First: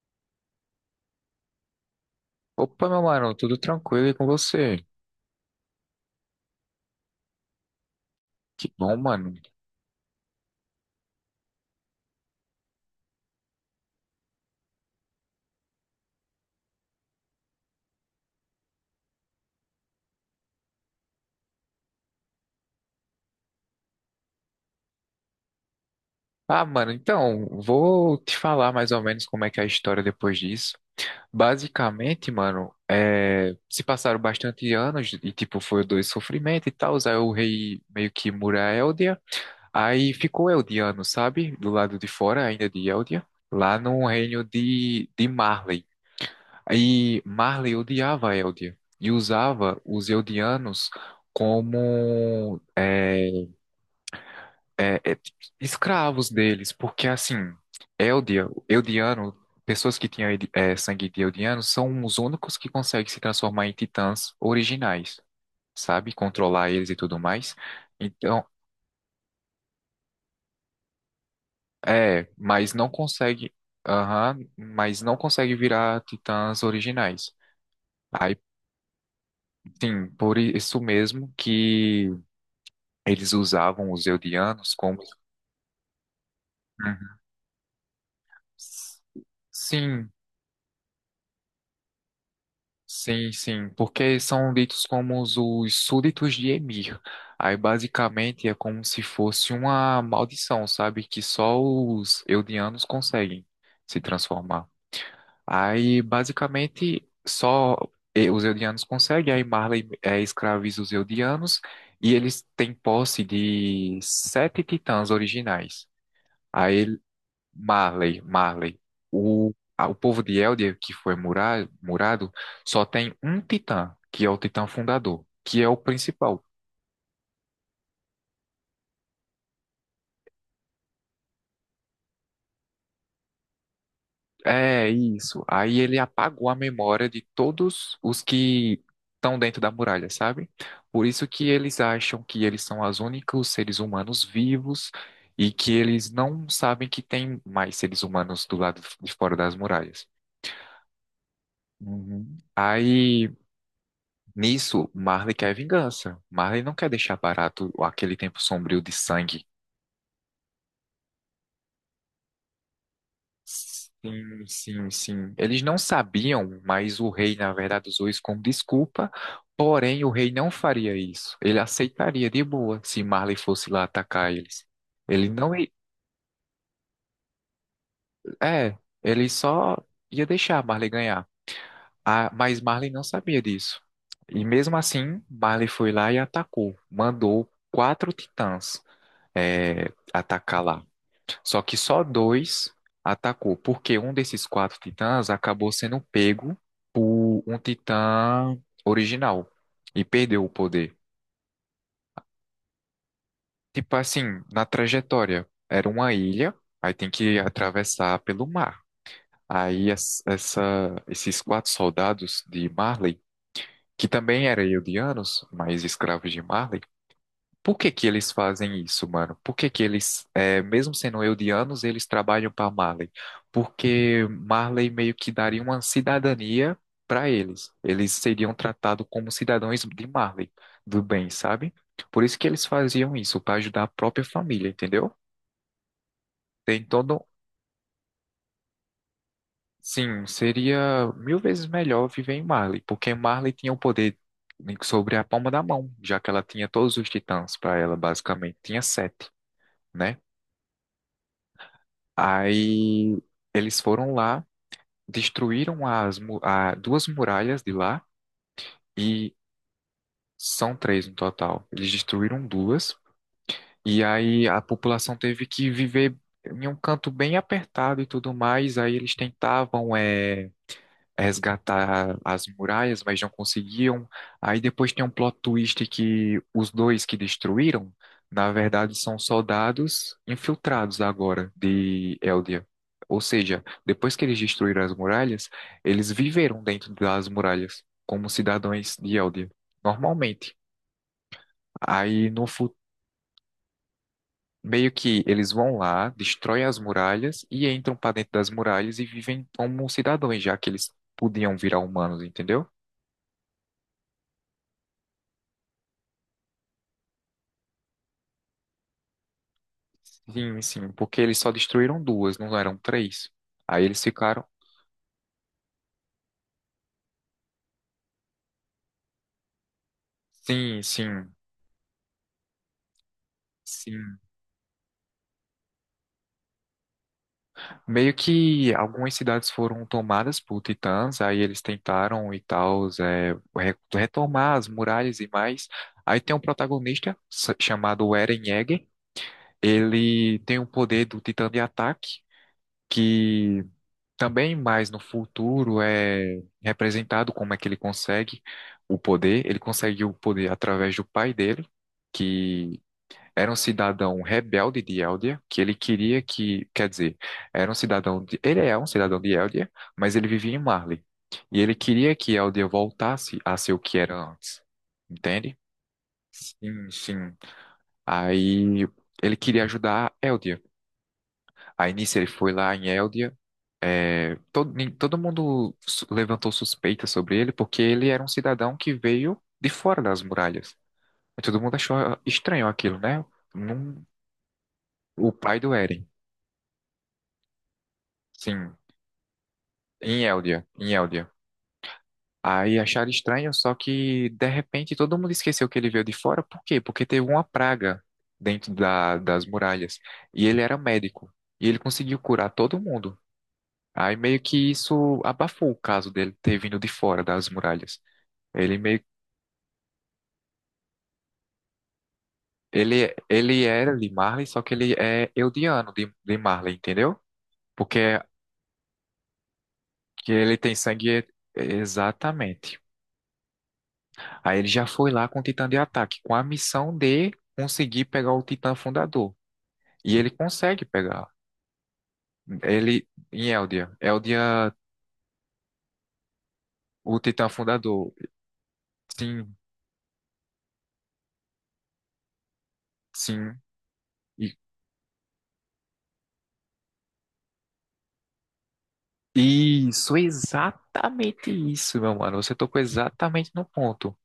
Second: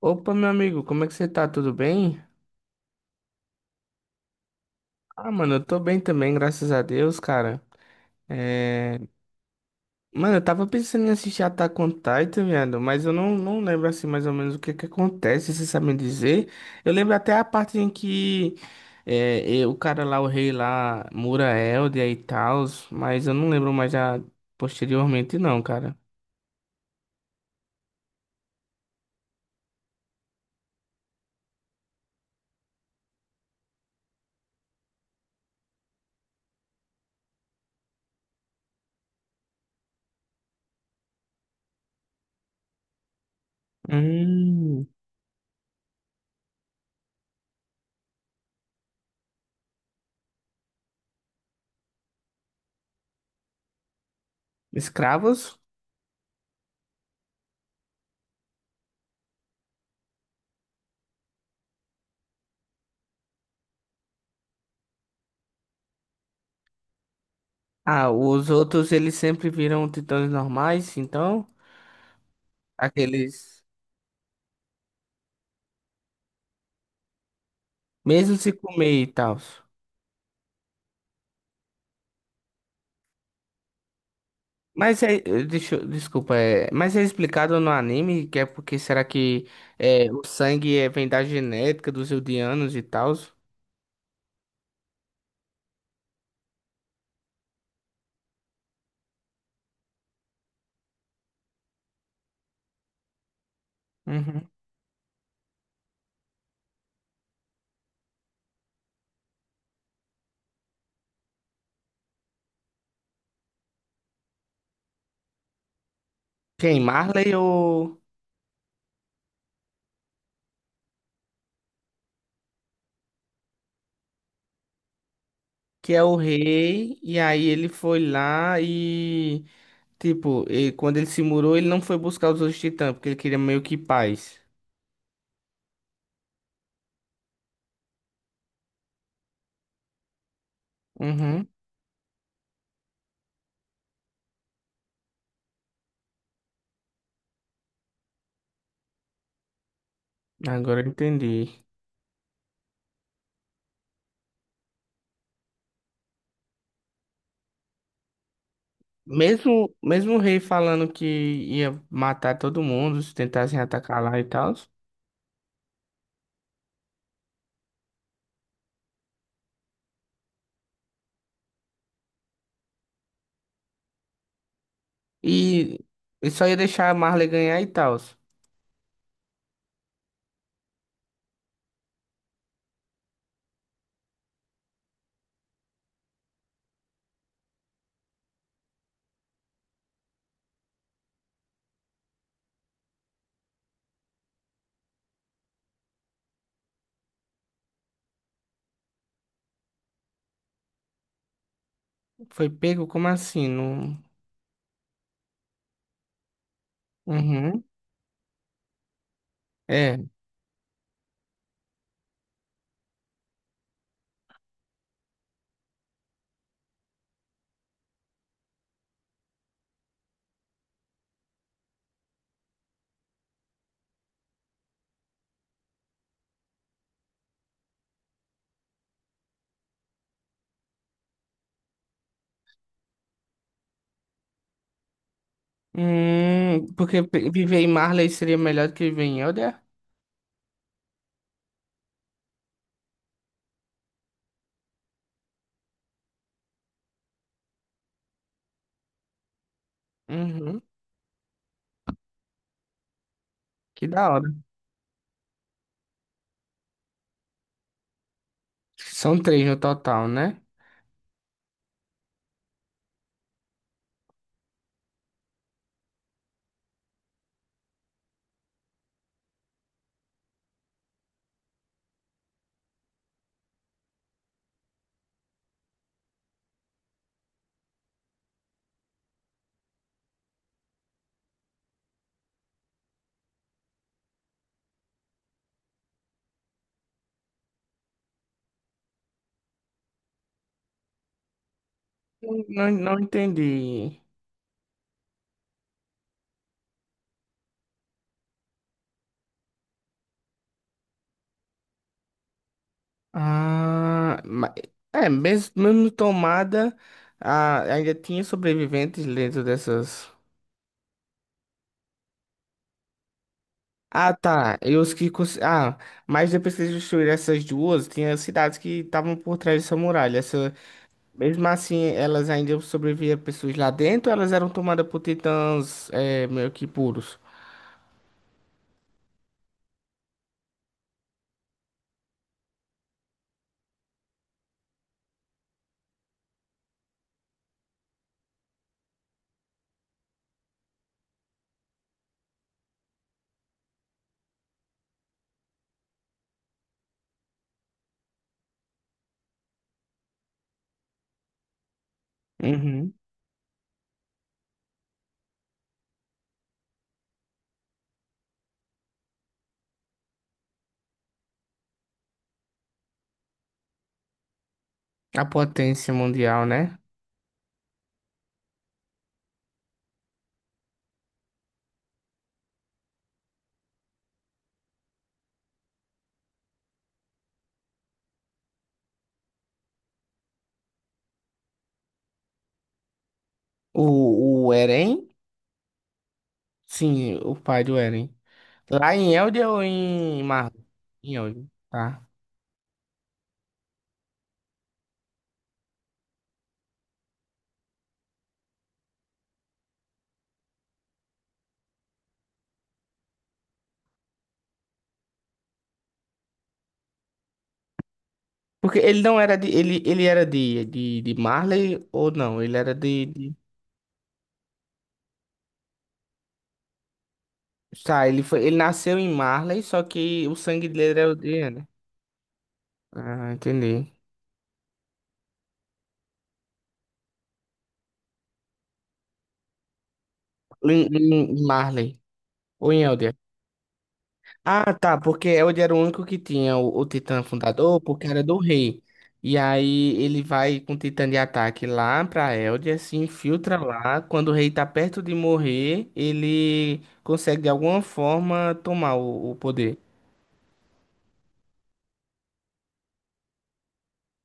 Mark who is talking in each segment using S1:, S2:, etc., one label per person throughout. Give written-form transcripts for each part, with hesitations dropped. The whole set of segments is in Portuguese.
S1: Opa, meu amigo, como é que você tá? Tudo bem?
S2: Opa, meu mano, tudo tranquilo e com você?
S1: Ah, mano, eu tô bem também, graças a Deus, cara.
S2: Que bom,
S1: É...
S2: mano.
S1: Mano, eu tava pensando em assistir Attack on Titan, viado, mas eu não lembro assim mais ou menos o que que acontece. Vocês sabem dizer? Eu lembro até a parte em que o cara lá, o rei lá, Mura Eldia e tal, mas eu não lembro mais já posteriormente não, cara.
S2: Ah, mano, então, vou te falar mais ou menos como é que é a história depois disso. Basicamente, mano, se passaram bastante anos e, tipo, foi dois sofrimentos e tal. Aí o rei meio que mura a Eldia. Aí ficou Eldiano, sabe? Do lado de fora ainda de Eldia. Lá no reino
S1: Hum.
S2: de Marley. Aí Marley odiava a Eldia e usava os Eldianos como é, é,
S1: Escravos?
S2: escravos deles, porque assim, Eldia, Eldiano, pessoas que tinham sangue de Eldiano são os únicos que conseguem se transformar em titãs originais, sabe? Controlar eles e tudo mais.
S1: Ah,
S2: Então,
S1: os outros eles sempre viram titãs normais, então?
S2: mas não consegue,
S1: Aqueles.
S2: aham, mas não consegue virar titãs originais.
S1: Mesmo
S2: Aí,
S1: se comer e tal.
S2: sim, por isso mesmo que eles usavam os Eldianos como.
S1: Mas desculpa, é, mas é
S2: Uhum.
S1: explicado no anime que é porque será que é,
S2: Sim,
S1: o sangue é, vem da genética dos Eldianos e tal?
S2: sim, sim, porque são ditos como os súditos de Emir. Aí basicamente é como se fosse uma maldição, sabe? Que só os Eldianos conseguem se
S1: Uhum.
S2: transformar. Aí basicamente só os Eldianos conseguem, aí Marley escraviza os Eldianos e eles têm posse de sete titãs originais.
S1: Quem?
S2: Aí
S1: Marley ou
S2: Marley, Marley. O povo de Eldia, que foi murado, só tem um titã, que é o titã fundador, que é o
S1: que é o
S2: principal.
S1: rei, e aí ele foi lá e tipo, e quando ele se murou, ele não foi buscar os outros titãs, porque ele queria meio que paz.
S2: É isso. Aí ele apagou a memória de todos os que estão dentro da muralha, sabe? Por isso que
S1: Uhum.
S2: eles acham que eles são os únicos seres humanos vivos e que eles não sabem que tem mais seres humanos do lado de fora das muralhas.
S1: Agora eu entendi.
S2: Uhum. Aí. Nisso, Marley quer vingança. Marley não quer deixar barato aquele tempo sombrio de sangue.
S1: Mesmo, mesmo o rei falando que ia matar todo mundo se tentassem atacar lá e
S2: Sim,
S1: tal.
S2: sim, sim. Eles não sabiam, mas o rei, na verdade, usou isso como desculpa. Porém, o rei não faria isso. Ele aceitaria de boa se Marley fosse lá atacar eles. Ele não ia.
S1: E e só ia deixar a Marley ganhar e tal.
S2: É, ele só ia deixar Marley ganhar. Ah, mas Marley não sabia disso. E mesmo assim, Marley foi lá e atacou. Mandou quatro titãs, atacar lá. Só que só dois atacou, porque um desses quatro titãs acabou sendo pego por um titã original e perdeu o poder.
S1: Foi pego? Como assim?
S2: Tipo
S1: Não...
S2: assim, na trajetória, era uma ilha, aí tem que
S1: Uhum.
S2: atravessar pelo mar. Aí
S1: É.
S2: esses quatro soldados de Marley, que também eram eldianos, mas escravos de Marley, por que que eles fazem isso, mano? Por que que eles, mesmo sendo eldianos, eles trabalham para Marley? Porque Marley meio que daria uma cidadania para eles. Eles seriam tratados como cidadãos de Marley, do bem, sabe? Por isso que eles faziam isso, para ajudar a própria família, entendeu? Tem
S1: Porque
S2: todo.
S1: pe- viver em Marley seria melhor do que viver em Elder?
S2: Sim, seria mil vezes melhor viver em Marley, porque Marley tinha o poder sobre a palma da mão, já que ela tinha todos os titãs para ela, basicamente. Tinha sete, né?
S1: Uhum.
S2: Aí eles
S1: Que da
S2: foram
S1: hora.
S2: lá, destruíram as duas muralhas de lá
S1: São
S2: e
S1: três no total, né?
S2: são três no total. Eles destruíram duas e aí a população teve que viver em um canto bem apertado e tudo mais. Aí eles tentavam resgatar as muralhas, mas não conseguiam. Aí depois tem um plot twist que os dois que destruíram, na verdade, são soldados infiltrados agora de Eldia. Ou seja, depois que eles destruíram as muralhas, eles viveram dentro das muralhas, como cidadãos de Eldia, normalmente. Aí no
S1: Não, não,
S2: futuro.
S1: não entendi.
S2: Meio que eles vão lá, destroem as muralhas e entram para dentro das muralhas e vivem como cidadãos, já que eles podiam virar humanos, entendeu?
S1: Ah, ma- é, mesmo, mesmo tomada, ah, ainda tinha sobreviventes dentro dessas.
S2: Sim, sim, porque eles só destruíram duas, não eram três. Aí eles
S1: Ah,
S2: ficaram.
S1: tá. E os que cons- ah, mas depois que eles destruíram essas duas, tinha cidades que estavam por trás dessa muralha. Essa...
S2: Sim, sim,
S1: Mesmo assim, elas ainda sobreviviam pessoas lá dentro,
S2: sim.
S1: elas eram tomadas por titãs é, meio que puros.
S2: Meio que algumas cidades foram tomadas por titãs, aí eles tentaram e tal, retomar as muralhas e mais. Aí tem um protagonista chamado Eren Yeager. Ele tem o poder do titã de ataque, que também mais no futuro é representado como é que ele consegue o poder. Ele consegue o poder através do pai dele, que
S1: Uhum.
S2: era um cidadão rebelde de Eldia, que ele queria que, quer dizer, era um cidadão de, ele é um cidadão de Eldia, mas ele vivia em Marley. E ele queria que Eldia voltasse a ser o que era antes.
S1: A
S2: Entende?
S1: potência mundial, né?
S2: Sim, sim. Aí ele queria ajudar Eldia. Aí nisso ele foi lá em Eldia, todo mundo levantou suspeita sobre ele porque ele era um cidadão que veio de fora das muralhas. E todo mundo achou estranho aquilo, né? Num-
S1: O Eren?
S2: o pai do Eren,
S1: Sim, o pai do Eren.
S2: sim,
S1: Lá em Eldia ou em
S2: em
S1: Marley?
S2: Eldia, em
S1: Em
S2: Eldia.
S1: Eldia, tá.
S2: Aí acharam estranho, só que de repente todo mundo esqueceu que ele veio de fora. Por quê? Porque teve uma praga dentro das muralhas. E ele era médico. E ele conseguiu curar todo mundo. Aí meio que isso abafou o caso dele ter vindo de fora das muralhas. Ele
S1: Porque ele
S2: meio
S1: não era de. Ele era de, de Marley ou não? Ele era
S2: Ele,
S1: de.
S2: ele era de Marley, só que ele é Eldiano de Marley, entendeu?
S1: Tá,
S2: Porque
S1: ele foi, ele nasceu em Marley, só que
S2: que
S1: o
S2: ele
S1: sangue
S2: tem
S1: dele era
S2: sangue,
S1: Elder, né?
S2: exatamente.
S1: Ah, entendi.
S2: Aí ele já foi lá com o Titã de ataque, com a missão de conseguir pegar o Titã fundador. E ele consegue
S1: Em,
S2: pegar.
S1: em Marley, ou em
S2: Ele
S1: Elder.
S2: em Eldia. Eldia,
S1: Ah, tá, porque Elder era o único que tinha o
S2: o
S1: Titã
S2: Titã
S1: fundador, porque
S2: fundador.
S1: era do rei. E
S2: Sim,
S1: aí ele vai com o Titã de ataque lá pra Elder, se
S2: sim.
S1: infiltra lá. Quando o rei
S2: E-
S1: tá perto de morrer, ele consegue de alguma forma tomar o poder.
S2: Isso, exatamente isso, meu mano. Você tocou exatamente no ponto.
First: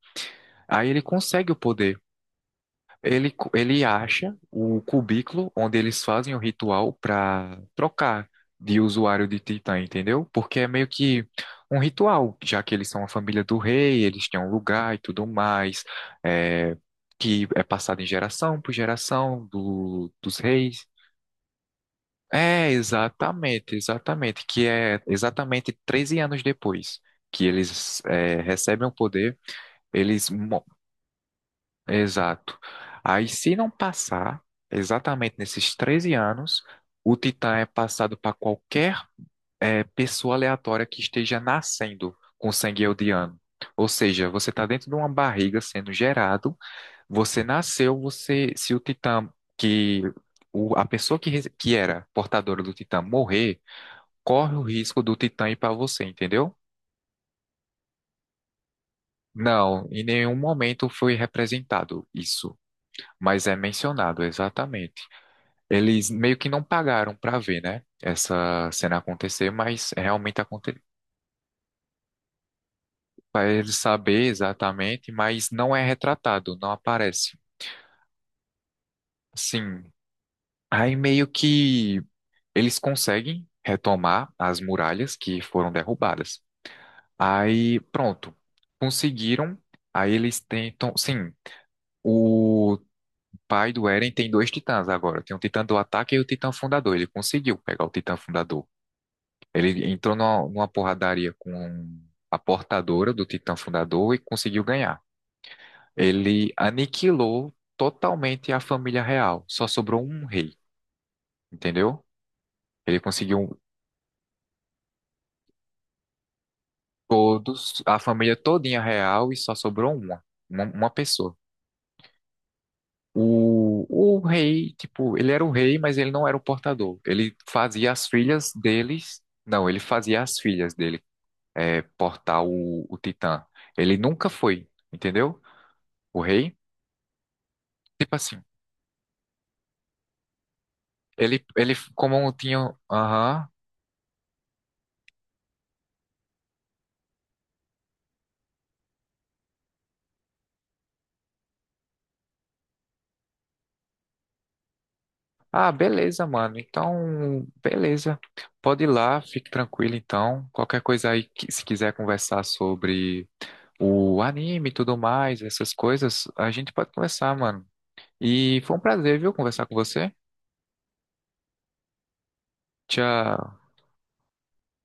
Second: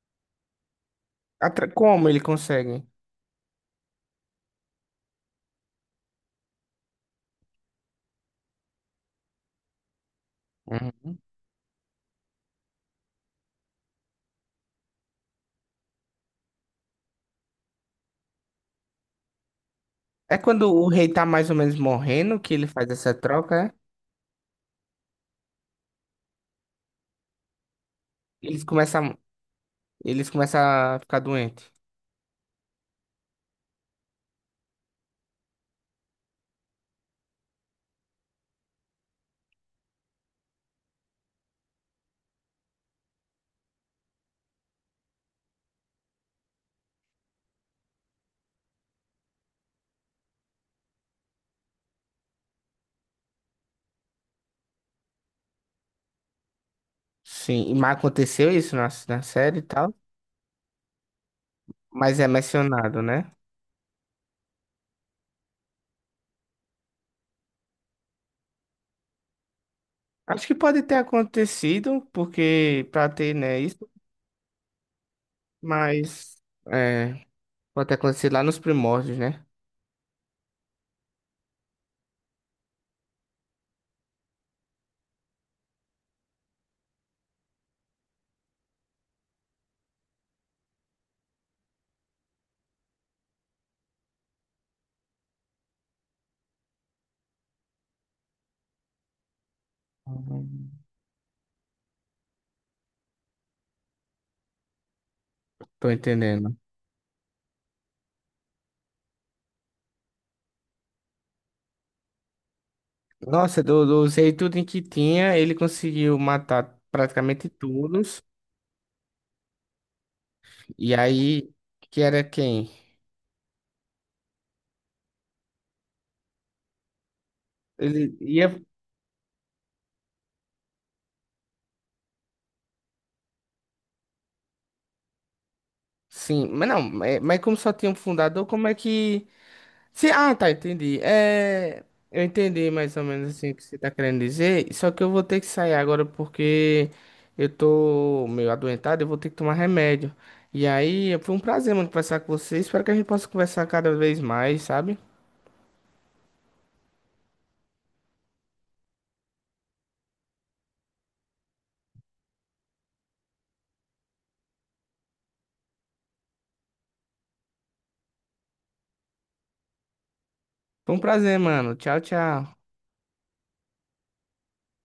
S2: Aí ele consegue o
S1: Atra-
S2: poder.
S1: como ele consegue?
S2: Ele acha o cubículo onde eles fazem o ritual para trocar de usuário de Titã, entendeu? Porque é meio
S1: Uhum.
S2: que um ritual, já que eles são a família do rei, eles têm um lugar e tudo mais, é, que é passado em geração por geração dos
S1: É quando
S2: reis.
S1: o rei tá mais ou menos morrendo que ele
S2: É,
S1: faz essa troca,
S2: exatamente,
S1: é?
S2: exatamente, que é exatamente 13 anos depois que eles
S1: Eles
S2: recebem o
S1: começam,
S2: poder, eles
S1: eles começam a ficar doentes.
S2: Exato. Aí, se não passar, exatamente nesses 13 anos, o Titã é passado para qualquer pessoa aleatória que esteja nascendo com sangue eldiano. Ou seja, você está dentro de uma barriga sendo gerado, você nasceu, se o Titã que a pessoa que era portadora do Titã morrer, corre o risco do Titã ir para você, entendeu?
S1: Sim, e mas aconteceu isso na, na série e
S2: Não,
S1: tal,
S2: em nenhum momento foi representado
S1: mas é
S2: isso,
S1: mencionado, né?
S2: mas é mencionado, eles meio que não pagaram para ver, né? Essa cena acontecer, mas realmente
S1: Acho que
S2: aconteceu.
S1: pode ter acontecido, porque pra ter,
S2: Para
S1: né,
S2: eles
S1: isso,
S2: saber exatamente, mas não é
S1: mas
S2: retratado, não
S1: é,
S2: aparece.
S1: pode ter acontecido lá nos primórdios, né?
S2: Sim. Aí meio que eles conseguem retomar as muralhas que foram derrubadas. Aí, pronto. Conseguiram. Aí eles tentam. Sim, o pai do Eren tem dois titãs agora. Tem o titã do ataque e o titã fundador. Ele conseguiu pegar o titã fundador. Ele entrou numa
S1: Uhum.
S2: porradaria com a portadora do Titã Fundador e conseguiu ganhar.
S1: Tô
S2: Ele
S1: entendendo.
S2: aniquilou totalmente a família real. Só sobrou um rei, entendeu? Ele conseguiu
S1: Nossa, do, do usei tudo em que tinha, ele conseguiu matar praticamente
S2: todos, a
S1: todos.
S2: família todinha real e só sobrou uma
S1: E
S2: pessoa.
S1: aí, que era quem?
S2: O rei, tipo, ele era o rei, mas ele não era o portador. Ele fazia as
S1: Ele
S2: filhas
S1: ia.
S2: deles, não, ele fazia as filhas dele portar o Titã. Ele nunca foi, entendeu? O
S1: Sim,
S2: rei.
S1: mas não, mas como só tinha um
S2: Tipo assim,
S1: fundador, como é que. Se, ah, tá, entendi.
S2: ele
S1: É,
S2: como
S1: eu
S2: um
S1: entendi
S2: tinha.
S1: mais ou menos
S2: Aham.
S1: assim o que você tá querendo dizer, só que eu vou ter que sair agora porque eu tô meio adoentado, eu vou ter que tomar remédio. E aí, foi um prazer, mano, conversar com você. Espero que a gente possa conversar cada vez mais, sabe?
S2: Ah, beleza, mano. Então, beleza. Pode ir lá, fique tranquilo então. Qualquer coisa aí, se quiser conversar sobre o anime e tudo mais, essas coisas, a gente pode conversar, mano. E foi um prazer, viu, conversar com você.
S1: Foi um prazer, mano. Tchau, tchau.
S2: Tchau.